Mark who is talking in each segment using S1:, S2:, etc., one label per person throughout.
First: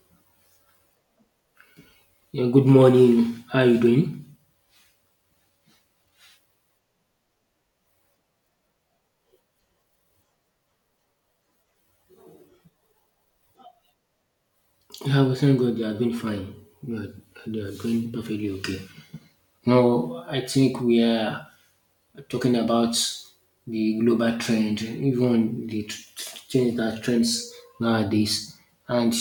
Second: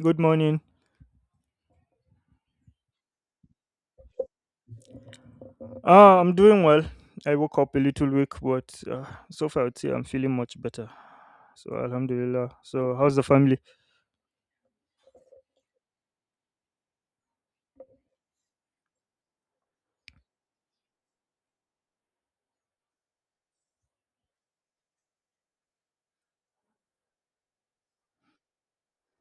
S1: Good morning.
S2: Yeah, good morning. How are you doing?
S1: Ah, I'm doing well. I woke up a little weak, but so far I would say I'm feeling much better. So Alhamdulillah. So how's the family?
S2: Yeah, we thank God they are doing fine. They are, they are doing perfectly okay. Now, I think we are talking about the global trend, even the change that trends nowadays. And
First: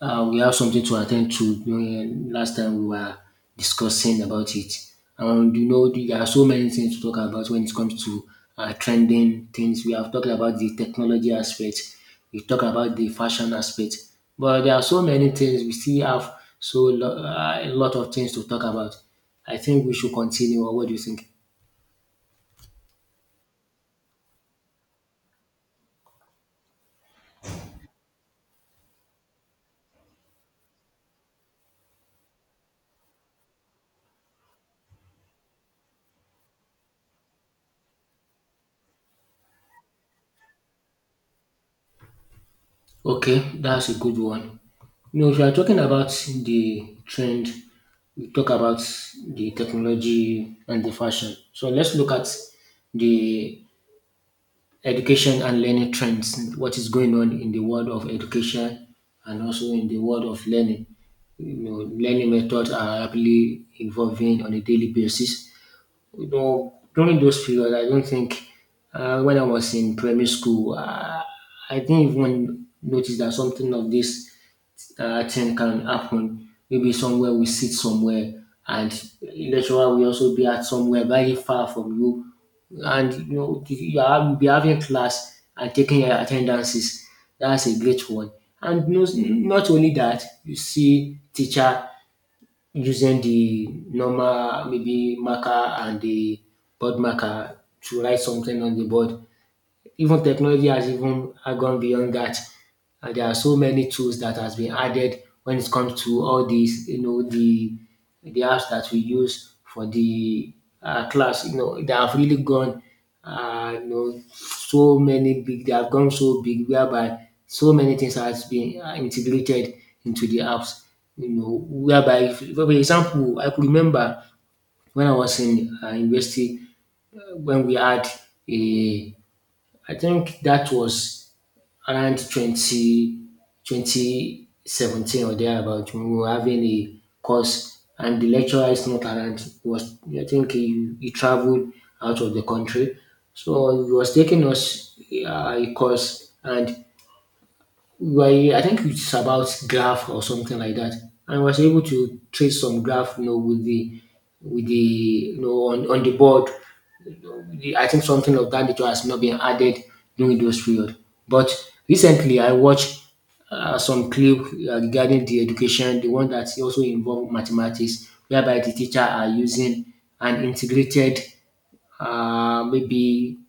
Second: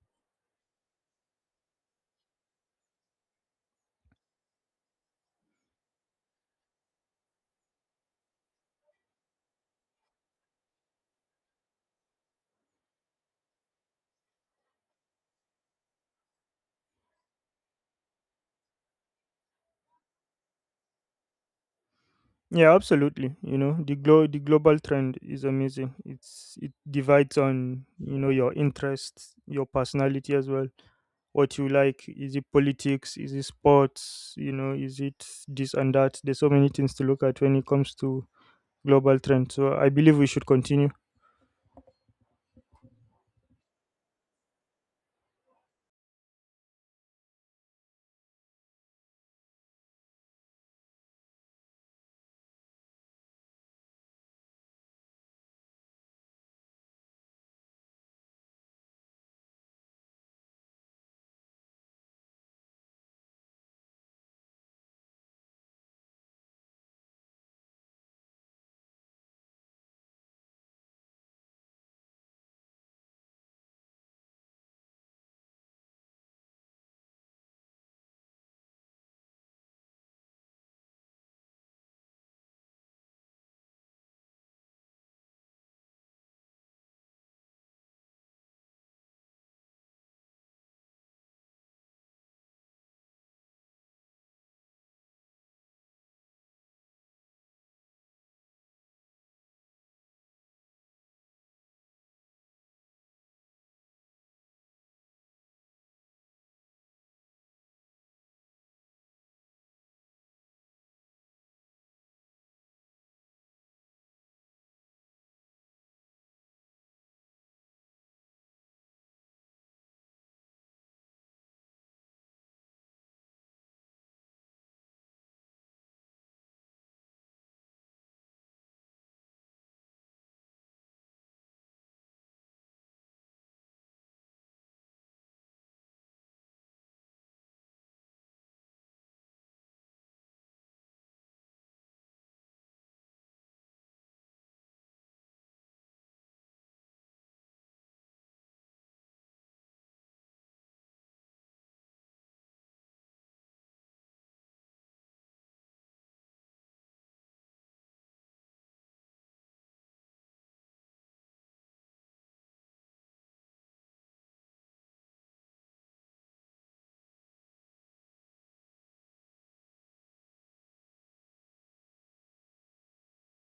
S2: we have something to attend to during last time we were discussing about it. And you know, there are so many things to talk about when it comes to trending things. We have talked about the technology aspect, we talk about the fashion aspect, but there are so many things we still have a lot of things to talk about. I think we should continue. Or what do you think?
S1: Yeah, absolutely. You know, the global trend is amazing. It divides on, you know, your interests, your personality as well. What you like, is it politics? Is it sports? You know, is it this and that? There's so many things to look at when it comes to global trend. So I believe we should continue.
S2: Okay, that's a good one. You know, if you are talking about the trend, we talk about the technology and the fashion. So let's look at the education and learning trends, what is going on in the world of education and also in the world of learning. You know, learning methods are rapidly evolving on a daily basis. You know, during those periods, I don't think when I was in primary school, I didn't even notice that something of this thing can happen. Maybe somewhere we sit somewhere and lecturer will also be at somewhere very far from you and you know you'll be having class and taking your attendances. That's a great one. And no, not only that, you see teacher using the normal maybe marker and the board marker to write something on the board even technology has even gone beyond that. There are so many tools that has been added when it comes to all these, you know, the apps that we use for the class. You know, they have really gone, so many big. They have gone so big whereby so many things has been integrated into the apps. You know, whereby, if, for example, I could remember when I was in university when we had a I think that was around 20 2017 or thereabout when we were having a course and the lecturer is not around. He was I think he traveled out of the country. So he was taking us a course and we were, I think it's about graph or something like that. And I was able to trace some graph you know, with the with the on the board I think something of that nature has not been added during those period. But recently, I watched some clip regarding the education, the one that also involved mathematics, whereby the teacher are using an integrated, maybe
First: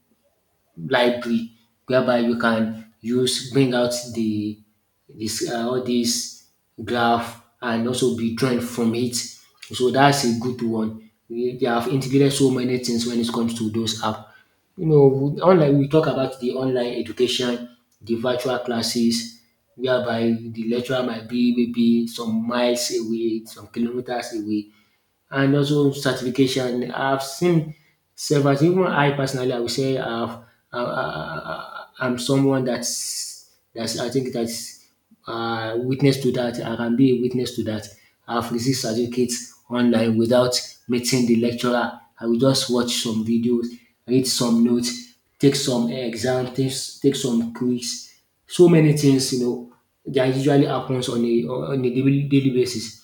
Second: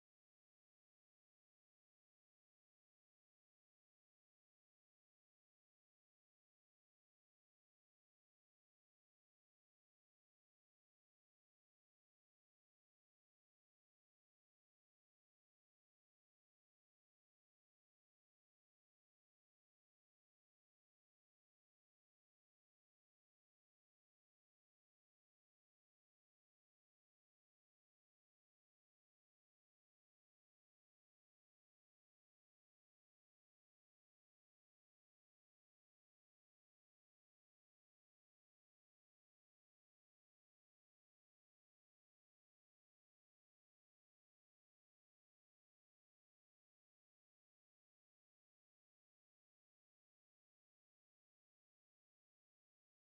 S2: library whereby you can use bring out the this all this graph and also be drawn from it. So that's a good one. They have integrated so many things when it comes to those app. You know, online we talk about the online education, the virtual classes, whereby the lecturer might be maybe some miles away, some kilometers away, and also certification. I've seen several, even I personally, I would say I'm someone that's I think that's witness to that. I can be a witness to that. I've received certificates online without meeting the lecturer. I will just watch some videos, read some notes, take some exams, take some quiz, so many things, you know, that usually happens on a daily basis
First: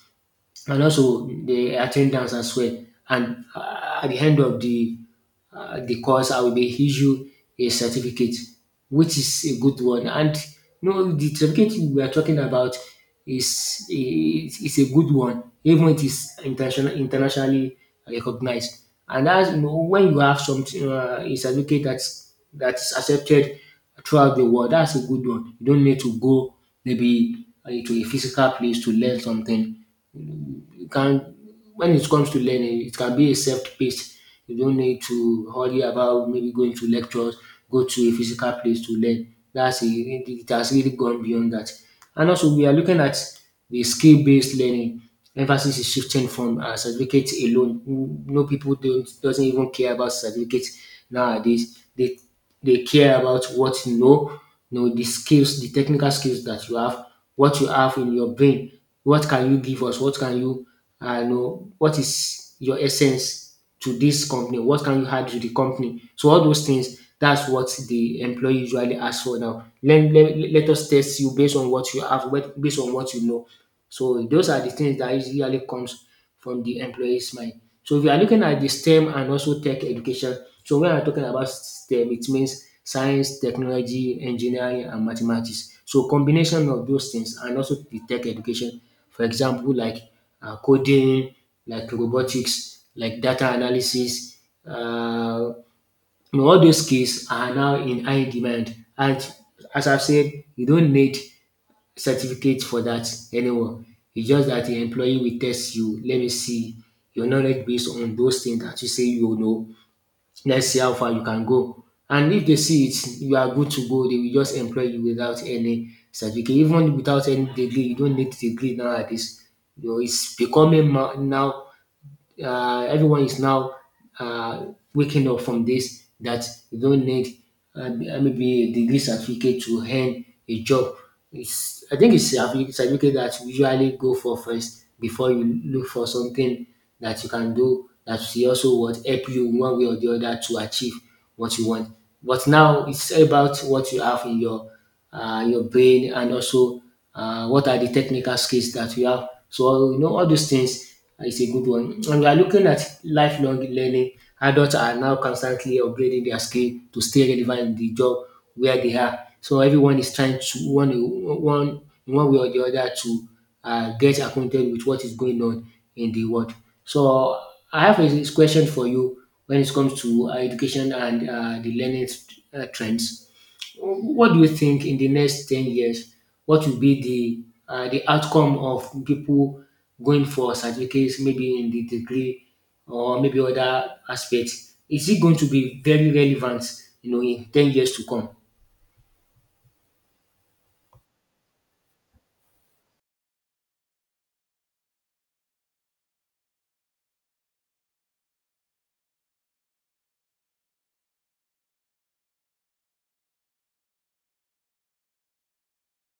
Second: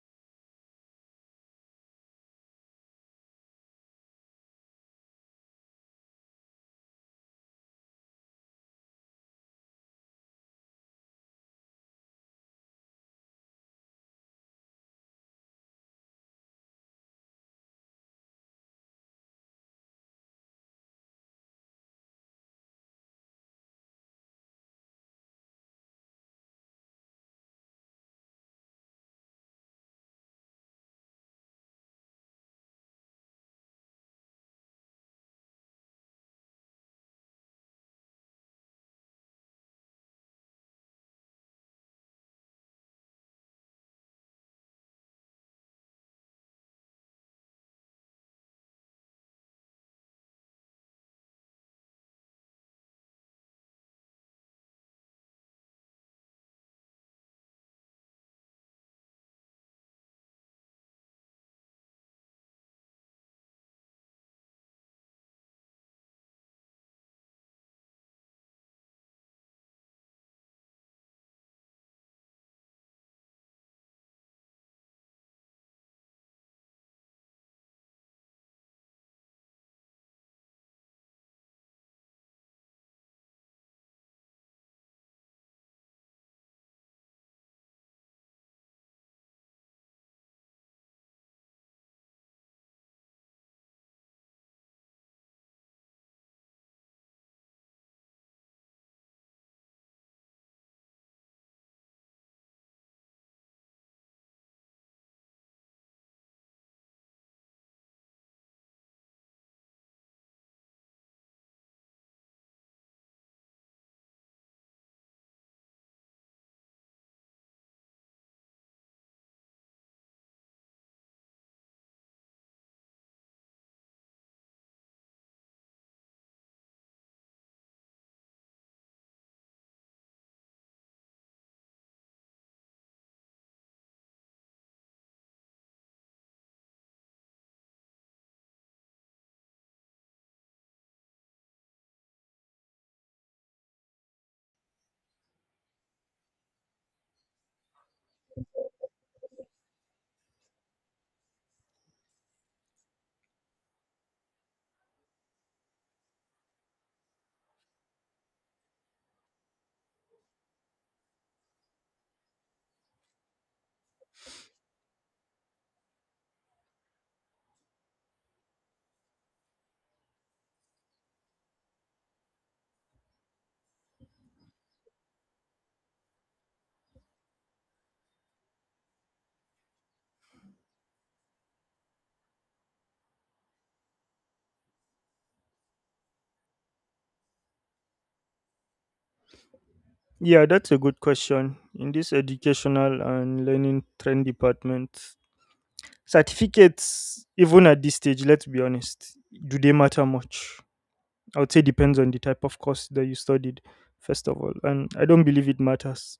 S2: and also the attendance as well. And at the end of the course, I will be issued a certificate, which is a good one. And you know, the certificate we are talking about is a good one, even it is internationally recognized. And as you know, when you have some a certificate that's accepted throughout the world, that's a good one. You don't need to go maybe to a physical place to learn something you can when it comes to learning, it can be a self-paced. You don't need to hurry about maybe going to lectures, go to a physical place to learn. That's a, really, it has really gone beyond that. And also, we are looking at the skill-based learning. Emphasis is shifting from certificate alone. Mm, no people don't doesn't even care about certificates nowadays. They care about what you know the skills, the technical skills that you have, what you have in your brain what can you give us? What can you, what is your essence to this company? What can you add to the company? So all those things, that's what the employee usually asks for now. Let us test you based on what you have, based on what you know. So those are the things that usually comes from the employee's mind. So if you are looking at the STEM and also tech education, so when I'm talking about STEM, it means science, technology, engineering, and mathematics. So combination of those things and also the tech education, for example, like coding, like robotics, like data analysis, uh, you know, all those skills are now in high demand. And as I've said, you don't need certificate for that anymore. It's just that the employee will test you. Let me see your knowledge based on those things that you say you know. Let's see how far you can go. And if they see it, you are good to go. They will just employ you without any certificate, even without any degree. You don't need degree nowadays. You know, it's becoming now everyone is now uh, waking up from this that you don't need maybe a degree certificate to earn a job. It's, I think it's a certificate that you usually go for first before you look for something that you can do that will also what help you in one way or the other to achieve what you want. But now it's about what you have in your brain and also what are the technical skills that you have. So you know all those things it's a good one. And we are looking at lifelong learning. Adults are now constantly upgrading their skill to stay relevant in the job where they are. So everyone is trying to one one in one way or the other to get acquainted with what is going on in the world. So I have a question for you when it comes to education and the learning trends. What do you think in the next 10 years? What will be the outcome of people going for certificates, maybe in the degree or maybe other aspects? Is it going to be very relevant, you know, in 10 years to come?
S1: Yeah, that's a good question. In this educational and learning trend department, certificates, even at this stage, let's be honest, do they matter much? I would say depends on the type of course that you studied, first of all. And I don't believe it matters,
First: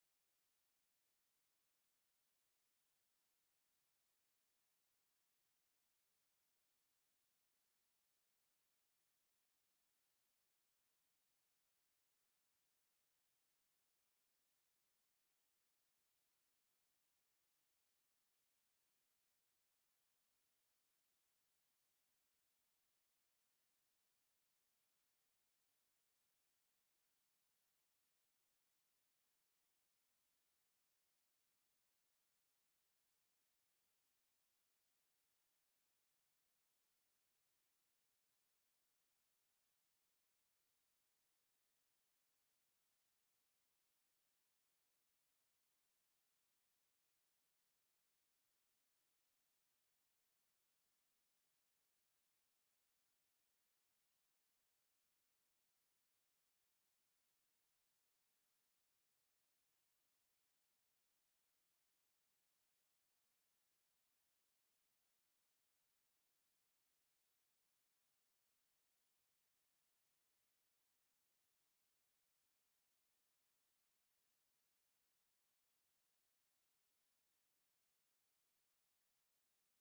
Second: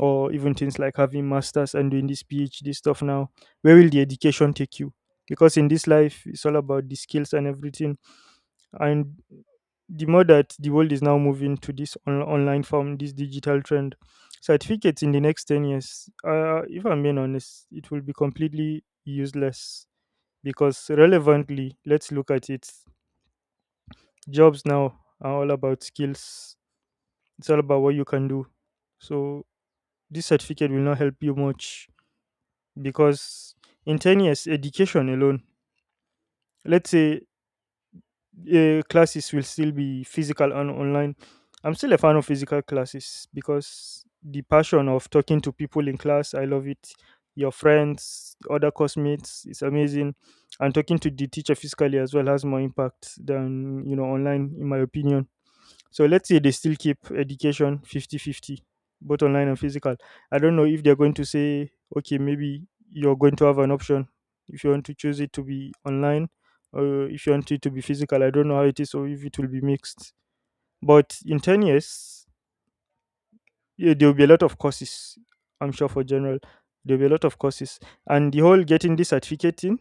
S1: or even things like having masters and doing this PhD stuff now, where will the education take you? Because in this life, it's all about the skills and everything. And the more that the world is now moving to this online form, this digital trend, certificates in the next 10 years, if I'm being honest, it will be completely useless. Because relevantly, let's look at it, jobs now are all about skills. It's all about what you can do. So this certificate will not help you much because in 10 years, education alone, let's say classes will still be physical and online. I'm still a fan of physical classes because the passion of talking to people in class, I love it. Your friends, other classmates, it's amazing. And talking to the teacher physically as well has more impact than, you know, online, in my opinion. So let's say they still keep education fifty-fifty, both online and physical. I don't know if they're going to say, okay, maybe you're going to have an option, if you want to choose it to be online or if you want it to be physical. I don't know how it is or if it will be mixed. But in 10 years, yeah, there will be a lot of courses, I'm sure, for general. There will be a lot of courses. And the whole getting this certificate in,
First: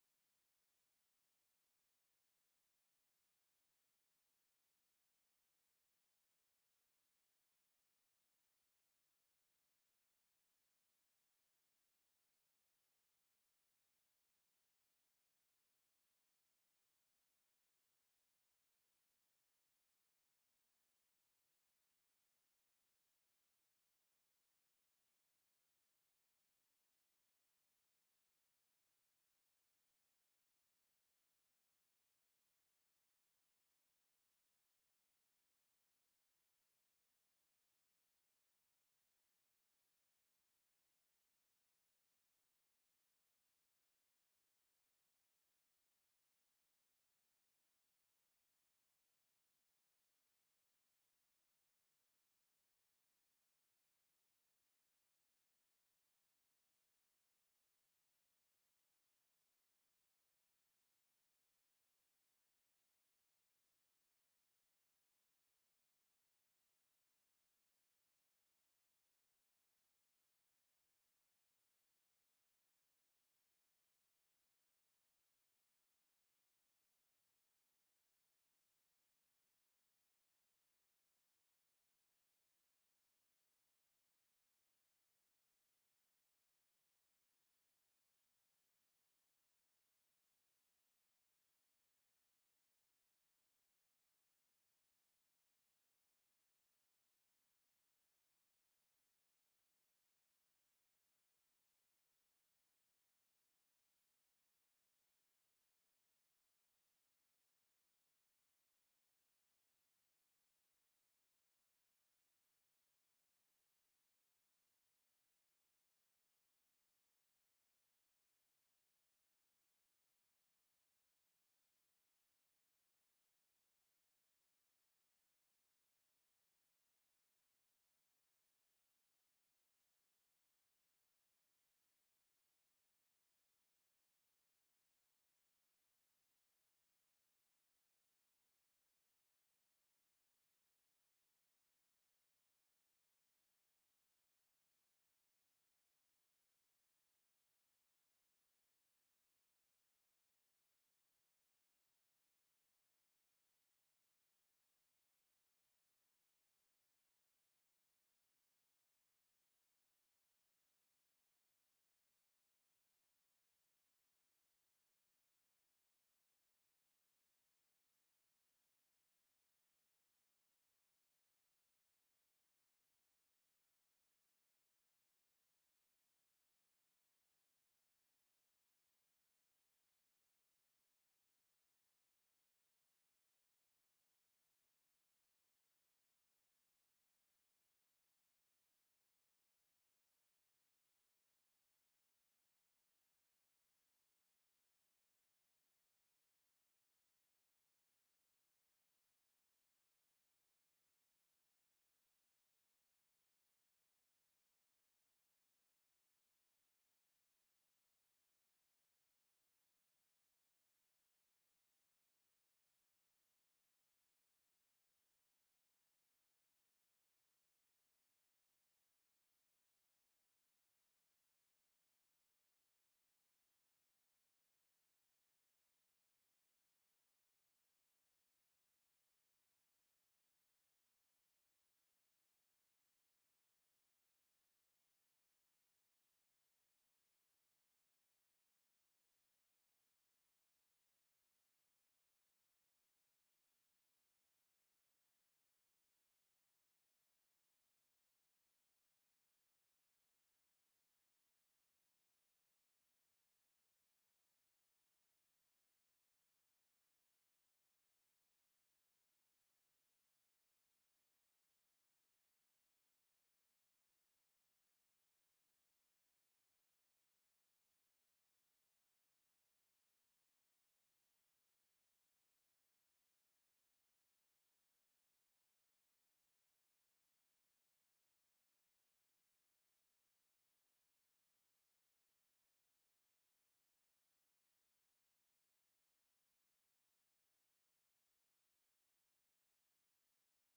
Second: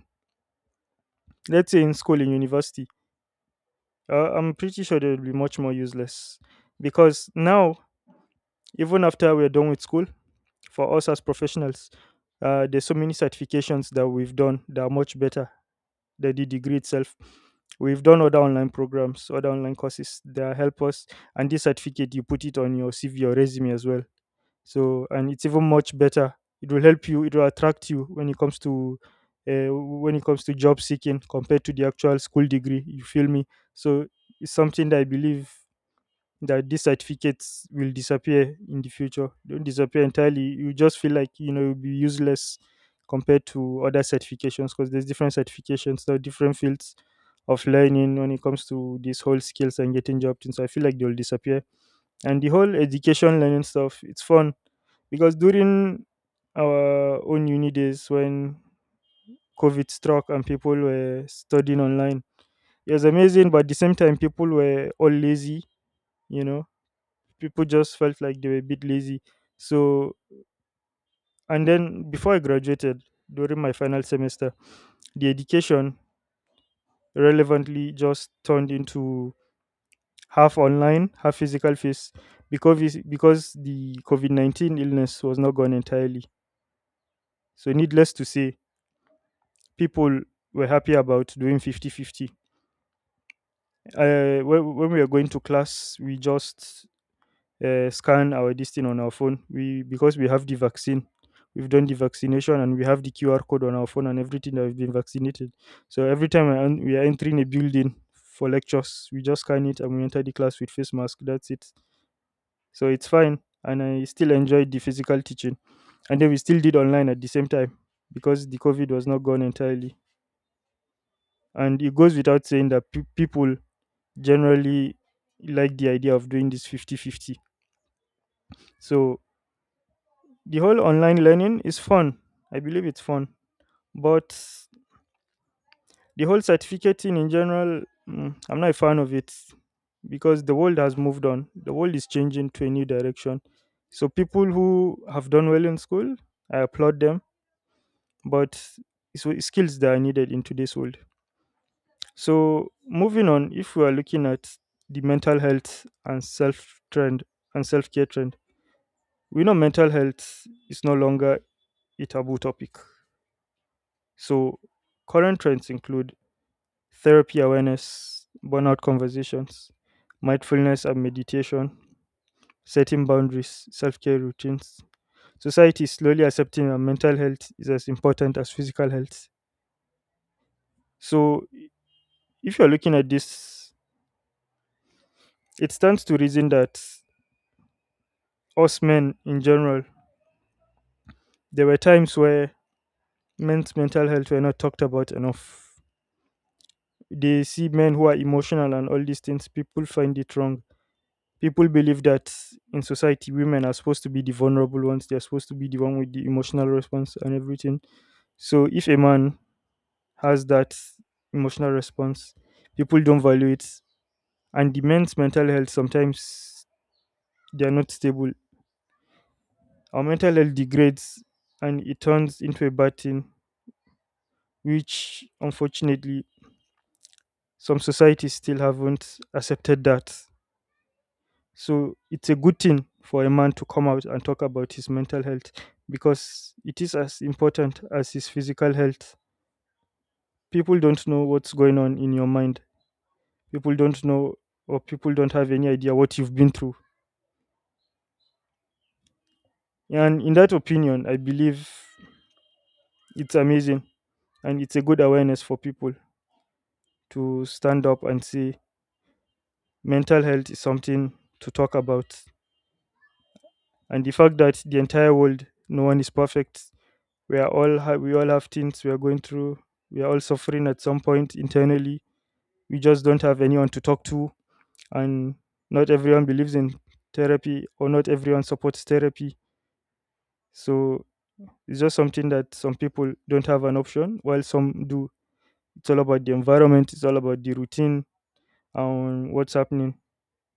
S1: let's say in school, in university, I'm pretty sure they will be much more useless because now, even after we're done with school, for us as professionals. There's so many certifications that we've done that are much better than the degree itself. We've done other online programs, other online courses that help us. And this certificate, you put it on your CV or resume as well. So, and it's even much better. It will help you. It will attract you when it comes to, when it comes to job seeking compared to the actual school degree. You feel me? So, it's something that I believe, that these certificates will disappear in the future. They don't disappear entirely. You just feel like, you know, you'll be useless compared to other certifications because there's different certifications, there are different fields of learning when it comes to these whole skills and getting job things. So I feel like they'll disappear. And the whole education learning stuff, it's fun, because during our own uni days when COVID struck and people were studying online, it was amazing, but at the same time people were all lazy. You know, people just felt like they were a bit lazy. So, and then before I graduated, during my final semester, the education relevantly just turned into half online, half physical face, because because the COVID-19 illness was not gone entirely. So, needless to say, people were happy about doing 50 50. When we were going to class, we just scan our this thing on our phone. We Because we have the vaccine, we've done the vaccination and we have the QR code on our phone and everything that we've been vaccinated. So every time we are entering a building for lectures, we just scan it and we enter the class with face mask. That's it. So it's fine, and I still enjoyed the physical teaching, and then we still did online at the same time because the COVID was not gone entirely. And it goes without saying that people generally like the idea of doing this fifty-fifty. So the whole online learning is fun. I believe it's fun. But the whole certificate thing in general, I'm not a fan of it because the world has moved on. The world is changing to a new direction. So people who have done well in school, I applaud them, but it's skills that are needed in today's world. So moving on, if we are looking at the mental health and self trend and self care trend, we know mental health is no longer a taboo topic. So, current trends include therapy awareness, burnout conversations, mindfulness and meditation, setting boundaries, self care routines. Society is slowly accepting that mental health is as important as physical health. So, if you're looking at this, it stands to reason that us men in general, there were times where men's mental health were not talked about enough. They see men who are emotional and all these things, people find it wrong. People believe that in society, women are supposed to be the vulnerable ones, they're supposed to be the one with the emotional response and everything. So if a man has that emotional response, people don't value it. And the men's mental health sometimes, they're not stable. Our mental health degrades and it turns into a bad thing, which unfortunately some societies still haven't accepted that. So it's a good thing for a man to come out and talk about his mental health because it is as important as his physical health. People don't know what's going on in your mind. People don't know, or people don't have any idea what you've been through. And in that opinion, I believe it's amazing, and it's a good awareness for people to stand up and say mental health is something to talk about. And the fact that the entire world, no one is perfect, we all have things we are going through. We are all suffering at some point internally, we just don't have anyone to talk to. And not everyone believes in therapy, or not everyone supports therapy. So it's just something that some people don't have an option while some do. It's all about the environment, it's all about the routine and what's happening.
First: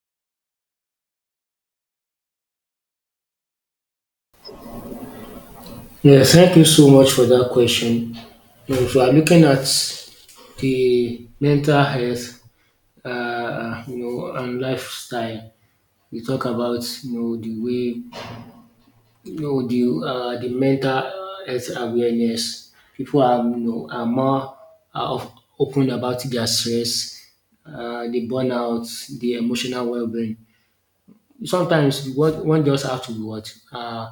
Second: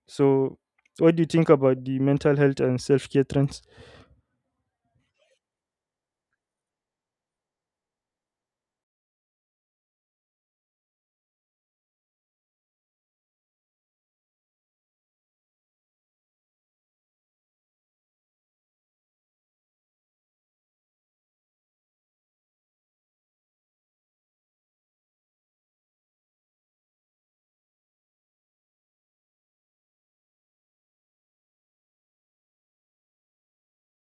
S1: So what do you think about the mental health and self-care trends?
S2: Yeah, thank you so much for that question. You know, if you are looking at the mental health, and lifestyle, we talk about you know the way no, the mental health awareness. People are you know are more uh, of- open about their stress, the burnout, the emotional well-being. Sometimes what one just have to what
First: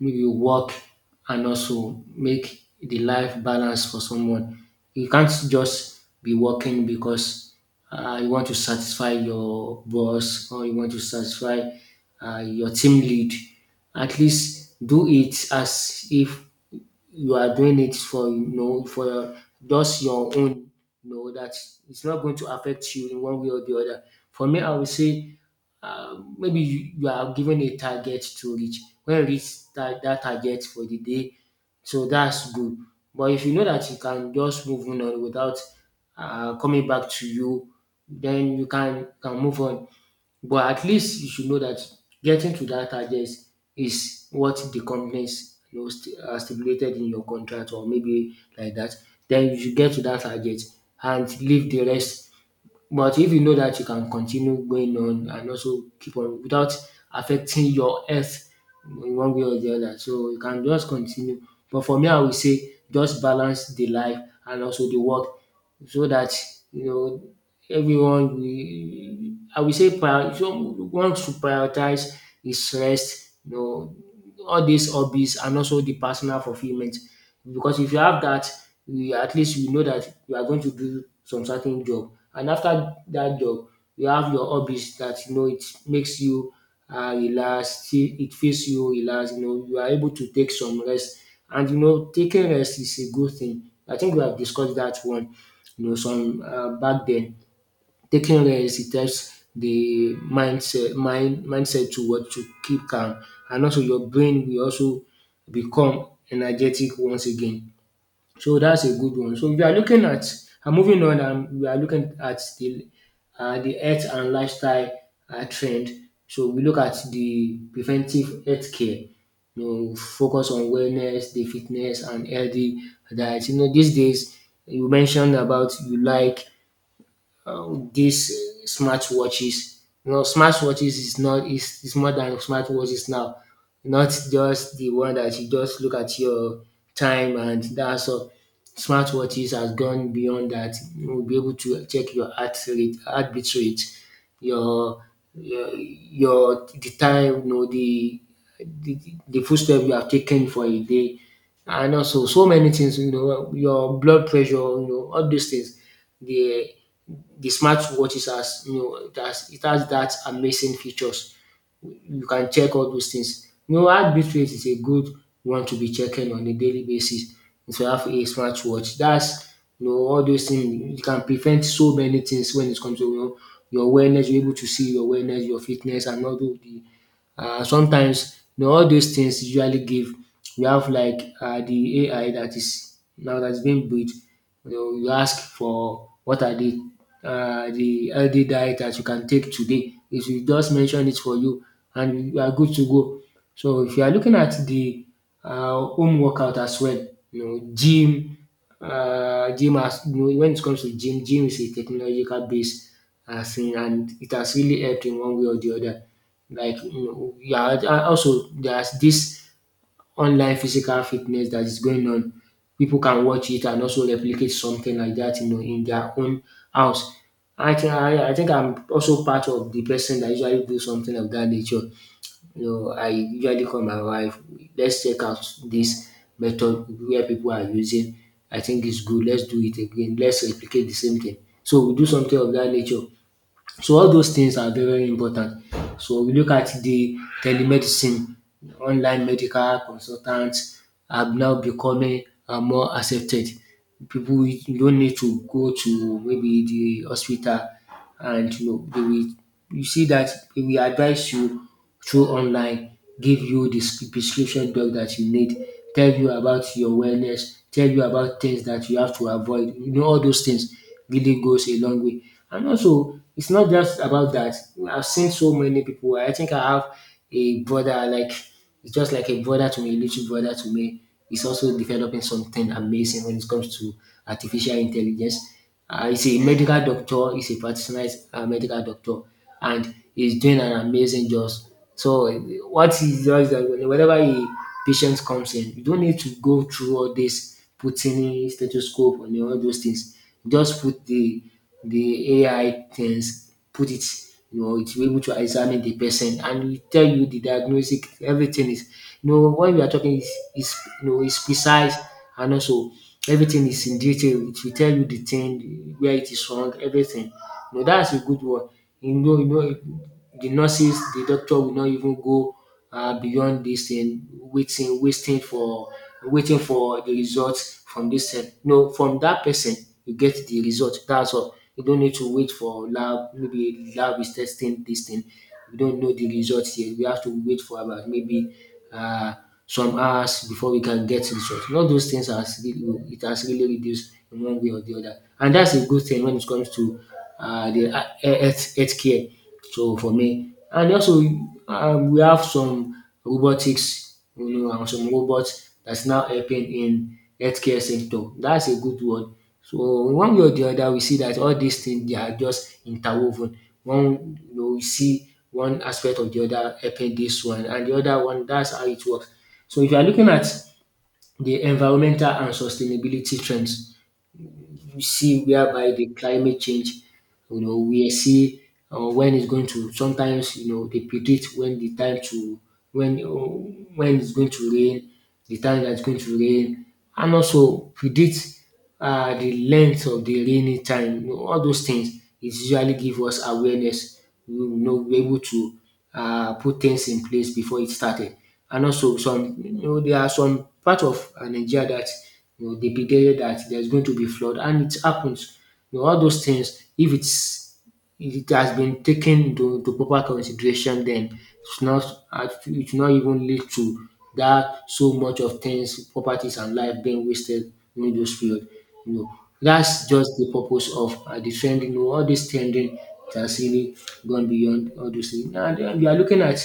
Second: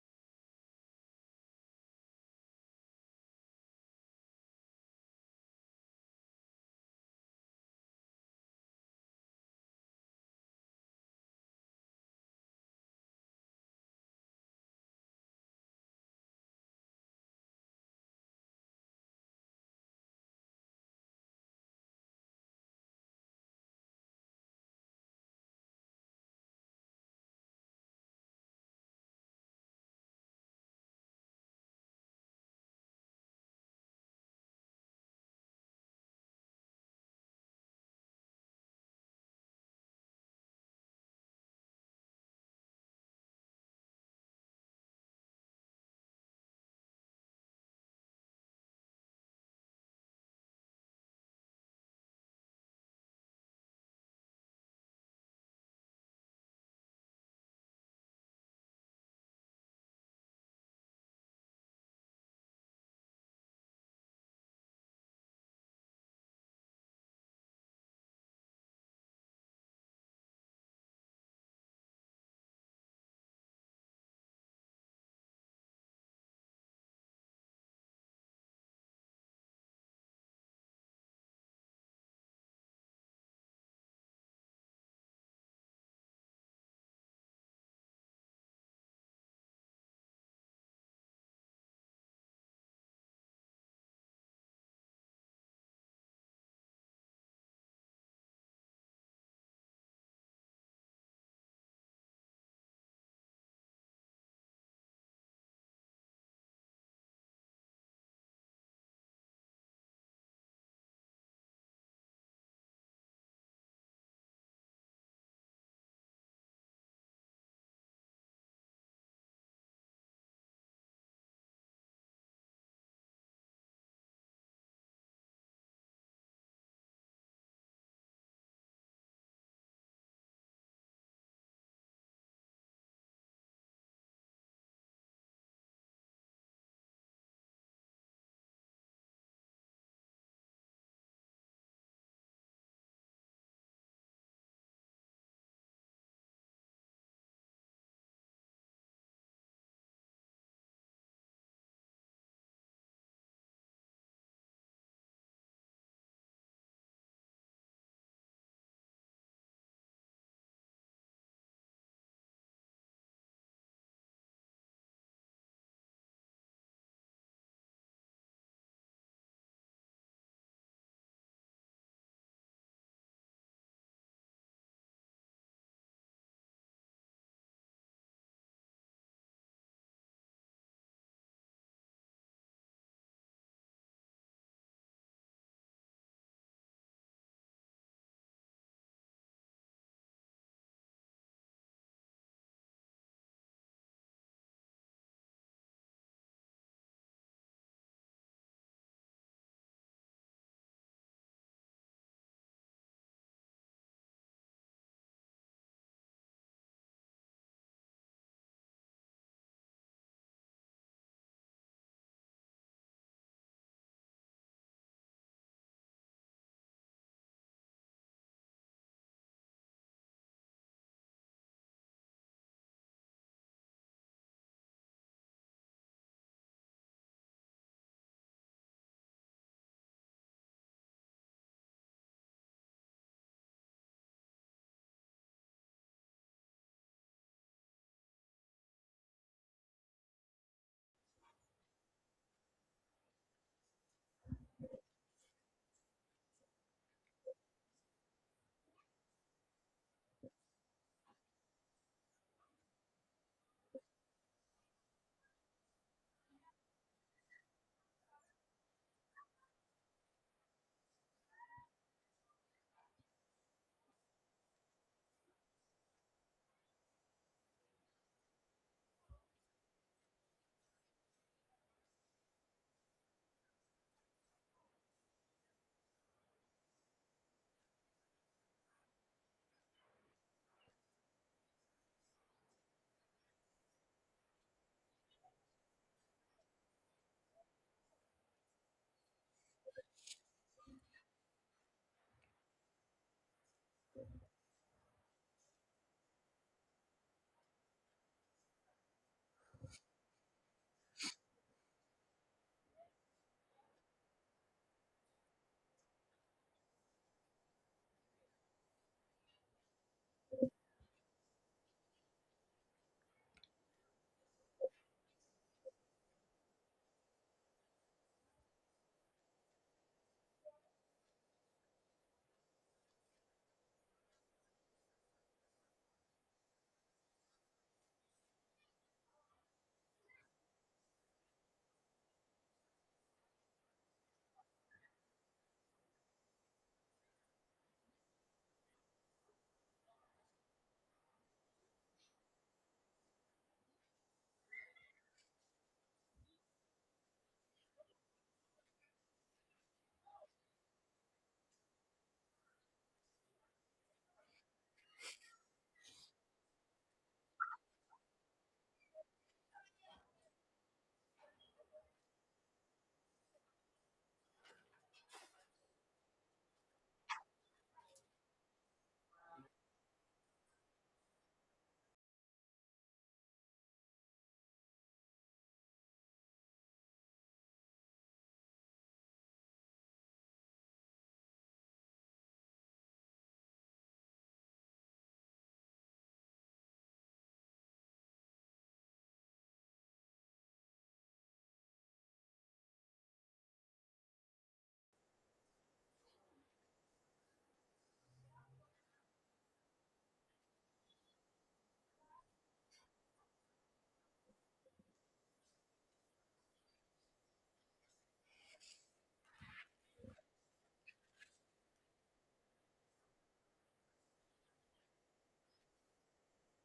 S2: maybe work and also make the life balance for someone. You can't just be working because you want to satisfy your boss or you want to satisfy your team lead. At least do it as if you are doing it for you know for your, just your own you know that it's not going to affect you in one way or the other for me I would say maybe you are given a target to reach when you reach that target for the day so that's good but if you know that you can just move on without coming back to you then you can move on but at least you should know that getting to that target is what the companies you know, stipulated in your contract or maybe like that. Then you should get to that target and leave the rest. But if you know that you can continue going on and also keep on without affecting your health in one way or the other, so you can just continue. But for me, I would say just balance the life and also the work so that you know everyone will I will say prior so one should prioritize his rest, you know, all these hobbies and also the personal fulfillment. Because if you have that, you at least you know that you are going to do some certain job. And after that job, you have your hobbies that you know it makes you relaxed, it feels you relax. You know, you are able to take some rest. And you know, taking rest is a good thing. I think we have discussed that one. You know, some back then, taking rest it helps the mindset to what to keep calm, and also your brain will also become energetic once again. So that's a good one. So we are looking at moving on, and we are looking at the health and lifestyle trend. So we look at the preventive health care. You know, focus on wellness, the fitness, and healthy diet. You know, these days you mentioned about you like these smartwatches. You know, smartwatches is not is, is more than smartwatches now. Not just the one that you just look at your time and that's all. Smartwatches has gone beyond that. You will be able to check your heart rate, heartbeat rate, your your the time, you know, the, the footstep you have taken for a day, and also so many things. You know, your blood pressure. You know, all these things. They the smartwatch is as you know it has that amazing features. You can check all those things. You know, heartbeat rate is a good one to be checking on a daily basis if you have a smartwatch. That's you know all those things you can prevent so many things when it comes to you know, your awareness. You're able to see your awareness, your fitness, and all those the sometimes you know all those things usually give we have like the AI that is now that is being built you know you ask for what are the healthy diet that you can take today, it will just mention it for you and you are good to go. So if you are looking at the home workout as well, you know, gym. As you know, when it comes to gym, gym is a technological base as in, and it has really helped in one way or the other. Like, you know, yeah, also there's this online physical fitness that is going on. People can watch it and also replicate something like that, you know, in their own house. I think I'm also part of the person that usually do something of that nature. You know, I usually call my wife, let's check out this method where people are using. I think it's good. Let's do it again. Let's replicate the same thing. So we do something of that nature. So all those things are very, very important. So we look at the telemedicine, online medical consultants have now becoming more accepted. People, you don't need to go to maybe the hospital and you know they will you see that they will advise you through online, give you the prescription drug that you need, tell you about your wellness, tell you about things that you have to avoid. You know, all those things really goes a long way. And also, it's not just about that. I've seen so many people. I think I have a brother, like, it's just like a brother to me, a little brother to me. He's also developing something amazing when it comes to artificial intelligence. He's a medical doctor. He's a practitioner, he's medical doctor, and he's doing an amazing job. So what he does is that whenever a patient comes in, you don't need to go through all this putting in stethoscope and all those things. Just put the AI things, put it, you know, it will be able to examine the person and it tell you the diagnostic, everything is, you know, when we are talking is you know, is precise and also everything is in detail. It will tell you the thing, where it is wrong, everything. You know, that's a good one. You know, you know, the nurses, the doctor will not even go beyond this thing, waiting for the result from this thing. No, from that person you get the result. That's all. You don't need to wait for lab, maybe lab is testing this thing, we don't know the result yet, we have to wait for about maybe um some hours before we can get results. All those things has really it has really reduced in one way or the other, and that's a good thing when it comes to de health care. So for me, and also we have some robotics, you know, and some robots that's now helping in healthcare sector. That's a good one. So one way or the other we see that all these things, they are just interwoven. One, you know, we see one aspect of the other helping this one and the other one. That's how it works. So if you are looking at the environmental and sustainability trends, you see whereby the climate change, you know, we see when it's going to. Sometimes you know they predict when the time to when uh, when it's going to rain, the time that's going to rain, and also predict the length of the rainy time, you know, all those things is usually give us awareness. We will know, we able to put things in place before it started. And also some, you know, there are some part of Nigeria that you know they predicted that there's going to be flood and it happens. You know all those things, if it's it has been taken into proper consideration, then it's not it will not even lead to that so much of things, properties and life being wasted during those period. You know, that's just the purpose of the trending all this trending has really gone beyond all those things. Now den we are looking at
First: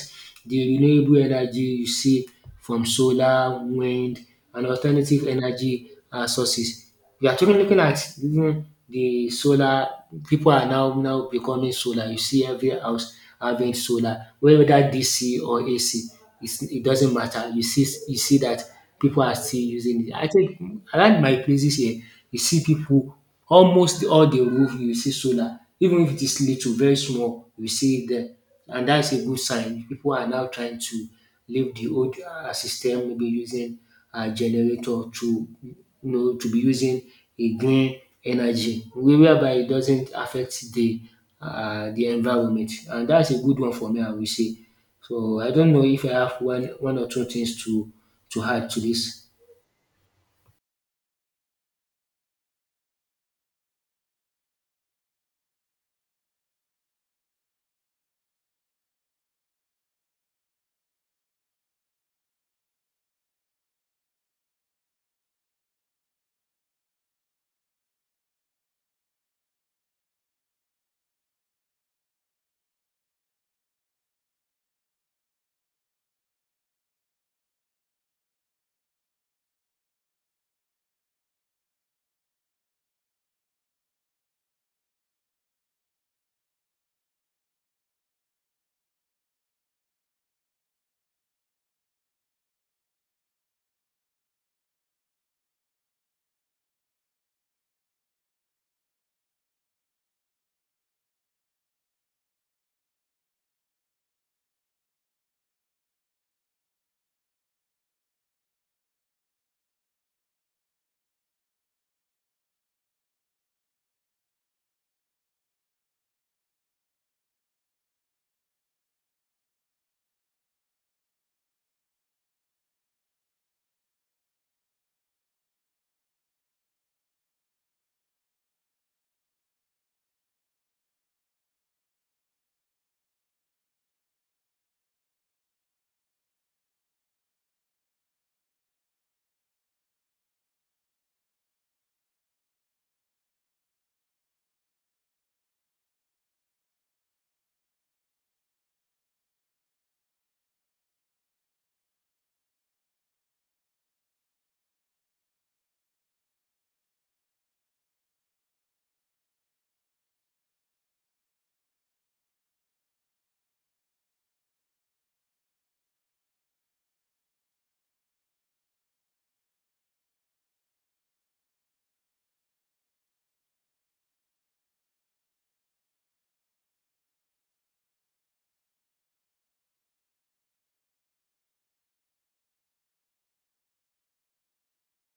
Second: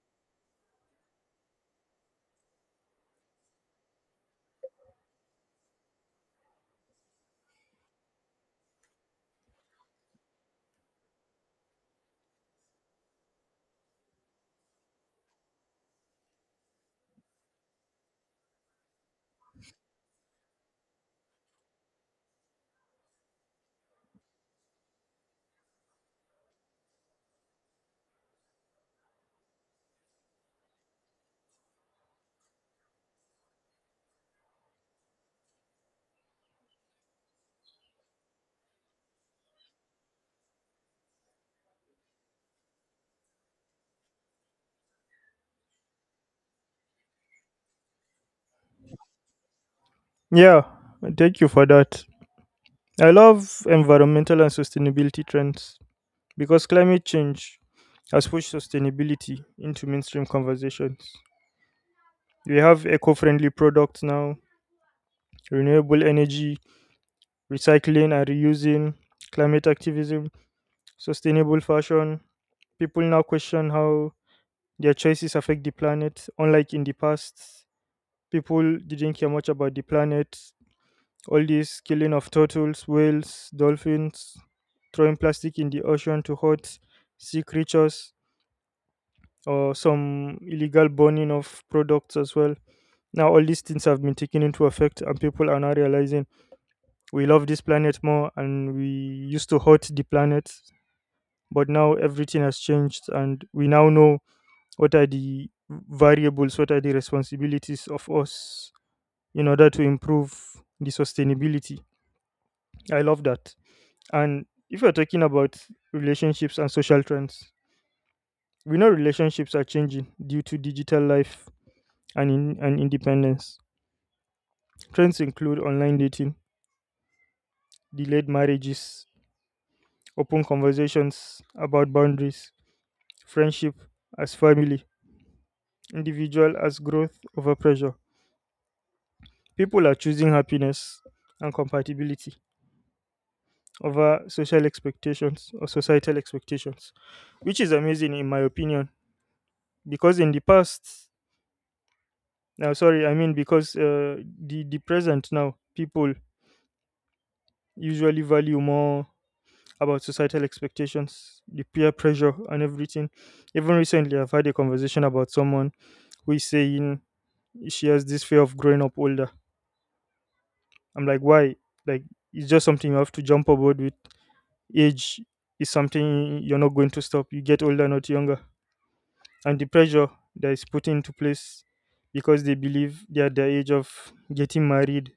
S2: the renewable energy, you see, from solar, wind and alternative energy sources. We are talking, looking at even the solar, people are now becoming solar. You see every house having solar, whether DC or AC, it doesn't matter. You see that people are still using it. I think around my places here, you see people almost all the roof you see solar, even if it is little, very small, you see it there. And that's a good sign. People are now trying to leave the old system, maybe using a generator, to you know to be using a green energy whereby it doesn't affect the environment, and that's a good one. For me, I will say, so I don't know if I have one or two things to add to this.
S1: Yeah, thank you for that. I love environmental and sustainability trends, because climate change has pushed sustainability into mainstream conversations. We have eco friendly products now, renewable energy, recycling and reusing, climate activism, sustainable fashion. People now question how their choices affect the planet, unlike in the past. People didn't care much about the planet. All this killing of turtles, whales, dolphins, throwing plastic in the ocean to hurt sea creatures, or some illegal burning of products as well. Now, all these things have been taken into effect, and people are now realizing we love this planet more and we used to hurt the planet, but now everything has changed, and we now know what are the variables, what are the responsibilities of us in order to improve the sustainability. I love that. And if you're talking about relationships and social trends, we know relationships are changing due to digital life and and independence. Trends include online dating, delayed marriages, open conversations about boundaries, friendship as family, individual as growth over pressure. People are choosing happiness and compatibility over social expectations or societal expectations, which is amazing in my opinion. Because in the past, now sorry, I mean because the present now, people usually value more about societal expectations, the peer pressure, and everything. Even recently, I've had a conversation about someone who is saying she has this fear of growing up older. I'm like, why? Like, it's just something you have to jump aboard with. Age is something you're not going to stop. You get older, not younger. And the pressure that is put into place because they believe they're at the age of getting married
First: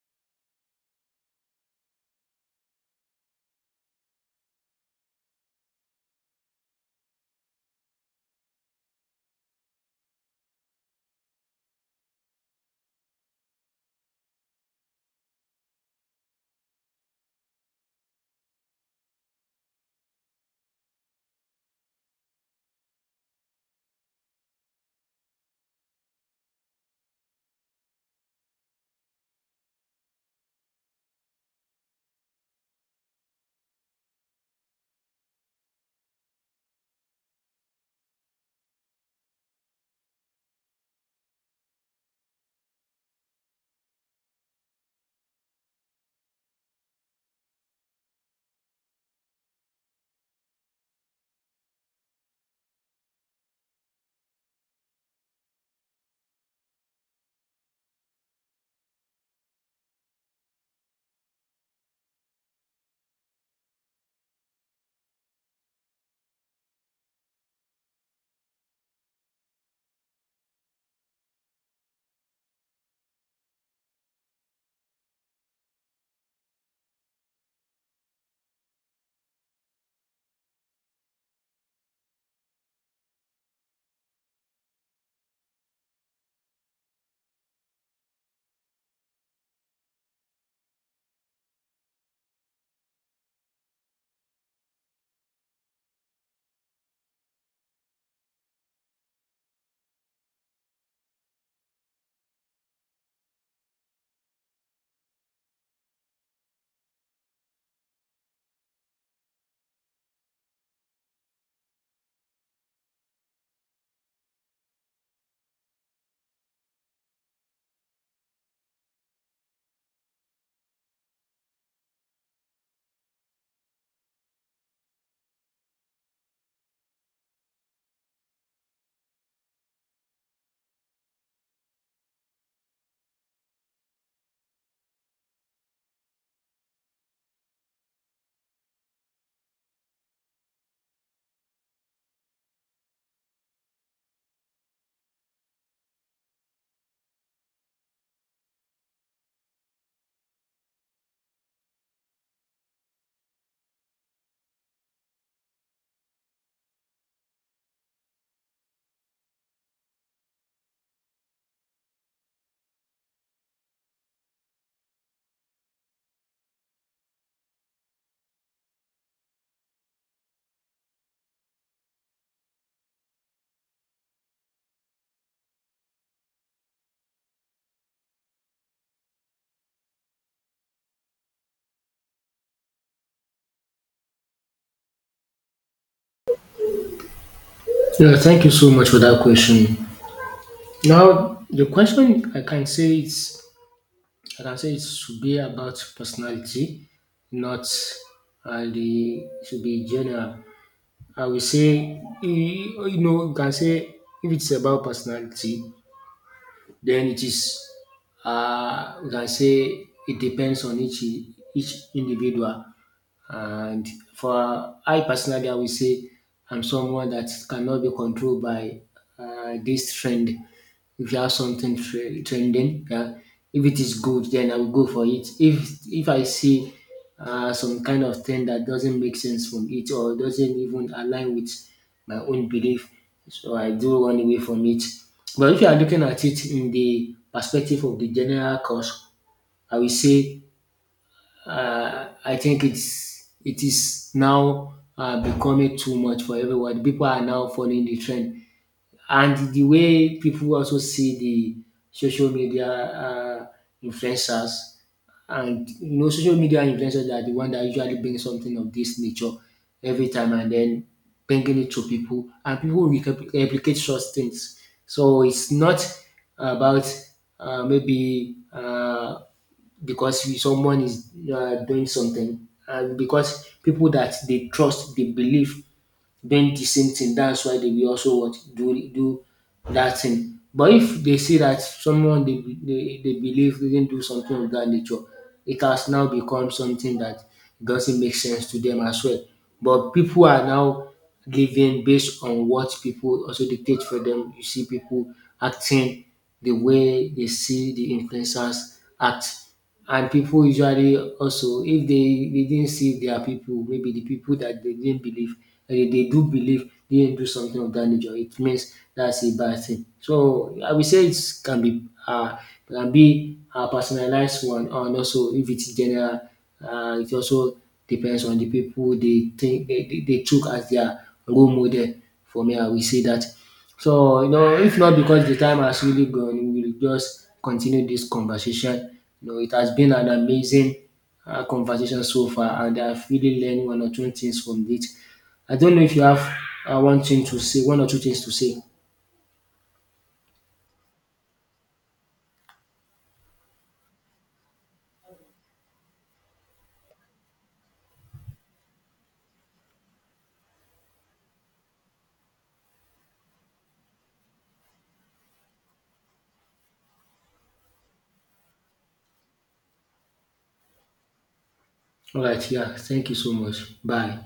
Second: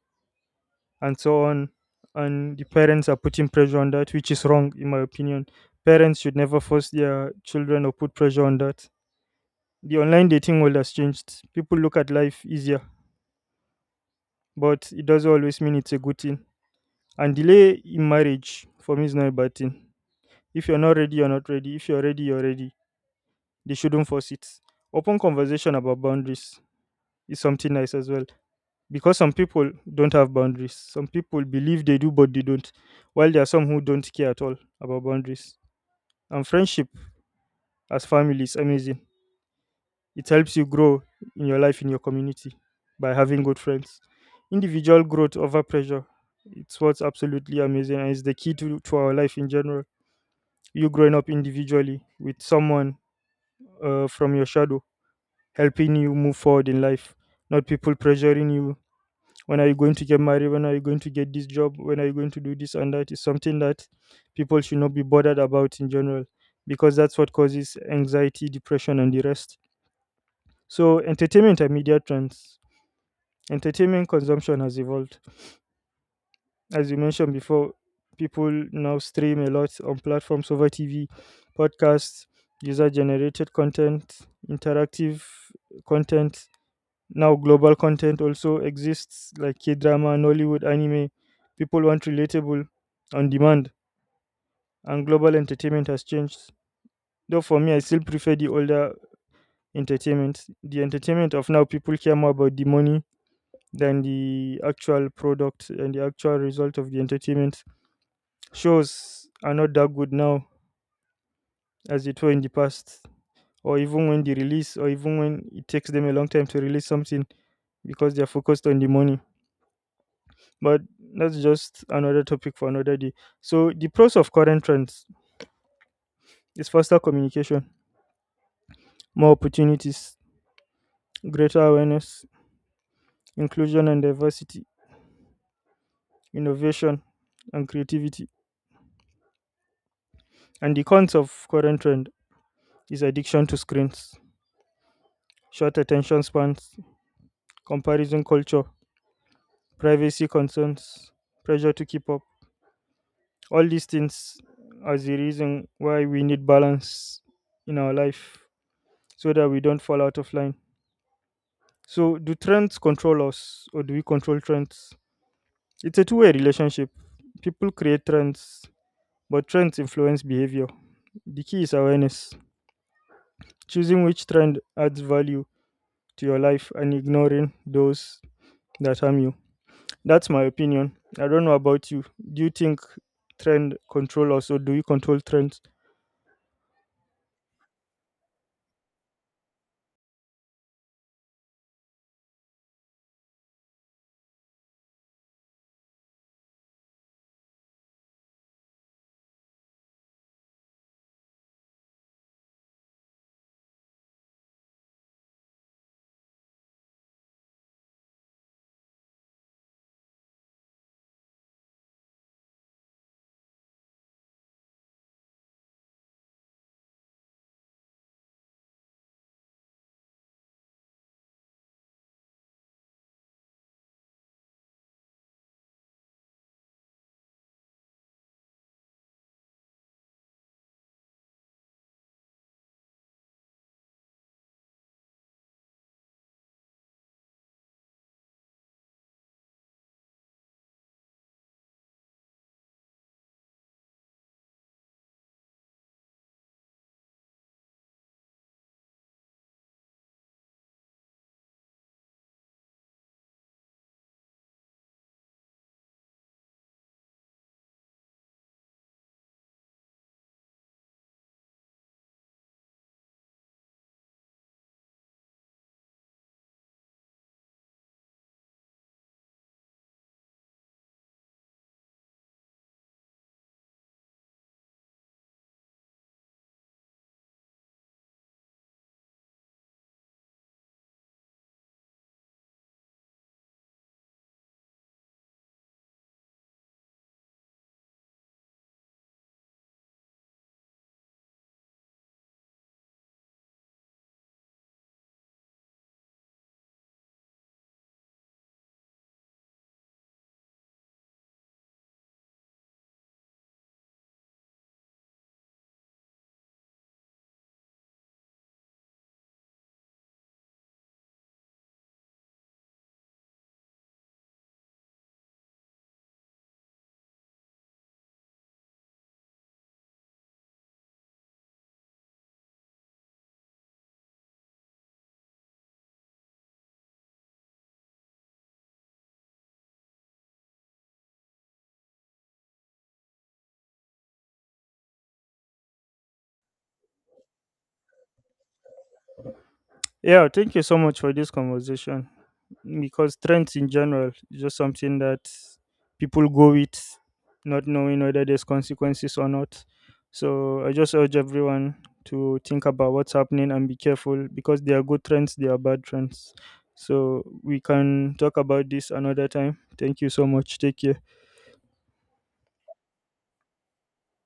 S1: and so on, and the parents are putting pressure on that, which is wrong in my opinion. Parents should never force their children or put pressure on that. The online dating world has changed, people look at life easier, but it doesn't always mean it's a good thing. And delay in marriage for me is not a bad thing. If you're not ready, you're not ready. If you're ready, you're ready. They shouldn't force it. Open conversation about boundaries is something nice as well, because some people don't have boundaries. Some people believe they do, but they don't. While there are some who don't care at all about boundaries. And friendship as family is amazing. It helps you grow in your life, in your community, by having good friends. Individual growth over pressure. It's what's absolutely amazing, and it's the key to our life in general. You growing up individually with someone, from your shadow helping you move forward in life, not people pressuring you, when are you going to get married, when are you going to get this job, when are you going to do this and that, is something that people should not be bothered about in general, because that's what causes anxiety, depression, and the rest. So entertainment and media trends. Entertainment consumption has evolved, as you mentioned before. People now stream a lot on platforms over TV, podcasts, user generated content, interactive content. Now global content also exists, like K-drama, Nollywood, anime. People want relatable, on demand, and global entertainment has changed. Though for me, I still prefer the older entertainment. The entertainment of now, people care more about the money than the actual product and the actual result of the entertainment. Shows are not that good now as it were in the past, or even when they release, or even when it takes them a long time to release something, because they're focused on the money. But that's just another topic for another day. So the pros of current trends is faster communication, more opportunities, greater awareness, inclusion and diversity, innovation and creativity. And the cons of current trend is addiction to screens, short attention spans, comparison culture, privacy concerns, pressure to keep up. All these things are the reason why we need balance in our life, so that we don't fall out of line. So, do trends control us or do we control trends? It's a two-way relationship. People create trends, but trends influence behavior. The key is awareness, choosing which trend adds value to your life and ignoring those that harm you. That's my opinion. I don't know about you. Do you think trend control us or do we control trends?
S2: Yeah, thank you so much for that question. Now the question, I can say it's I can say it should be about personality, not the it should be general, I will say. You know, you can say if it's about personality, then it is, we can say it depends on each individual. And for I personally, I will say I'm someone that cannot be controlled by this trend. If you have something trending, yeah, if it is good, then I will go for it. If I see some kind of thing that doesn't make sense from it or doesn't even align with my own belief, so I do run away from it. But if you are looking at it in the perspective of the general cause, I will say I think it is now becoming too much for everyone. People are now following the trend and the way people also see the social media influencers, and you know, social media influencers are the one that usually bring something of this nature every time and then bringing it to people, and people replicate such things. So it's not about maybe because someone is doing something, and because people that they trust, they believe bend the same thing. That's why they will also what do do that thing. But if they see that someone they believe didn't do something of that nature, it has now become something that doesn't make sense to them as well. But people are now living based on what people also dictate for them. You see people acting the way they see the influencers act. And pipu usually also if dey dey didn't see their pipu, maybe de pipu dat dey didn't believe dey dey do believe they didn't do something of dat nature, it means that's a bad thing. So I will say it can be um can be personalized one, and also if it's general it also depends on de pipu dey think dey dey took as their role model. For me, I will say dat. So, you know, if not because the time has really gone, we will just continue this conversation. You know, it has been an amazing conversation so far, and I've really learned one or two things from it. I don't know if you have one thing to say, one or two things to say.
S1: Yeah, thank you so much for this conversation, because trends in general is just something that people go with, not knowing whether there's consequences or not. So I just urge everyone to think about what's happening and be careful, because there are good trends, there are bad trends. So we can talk about this another time. Thank you so much. Take care.
S2: All right, yeah, thank you so much. Bye.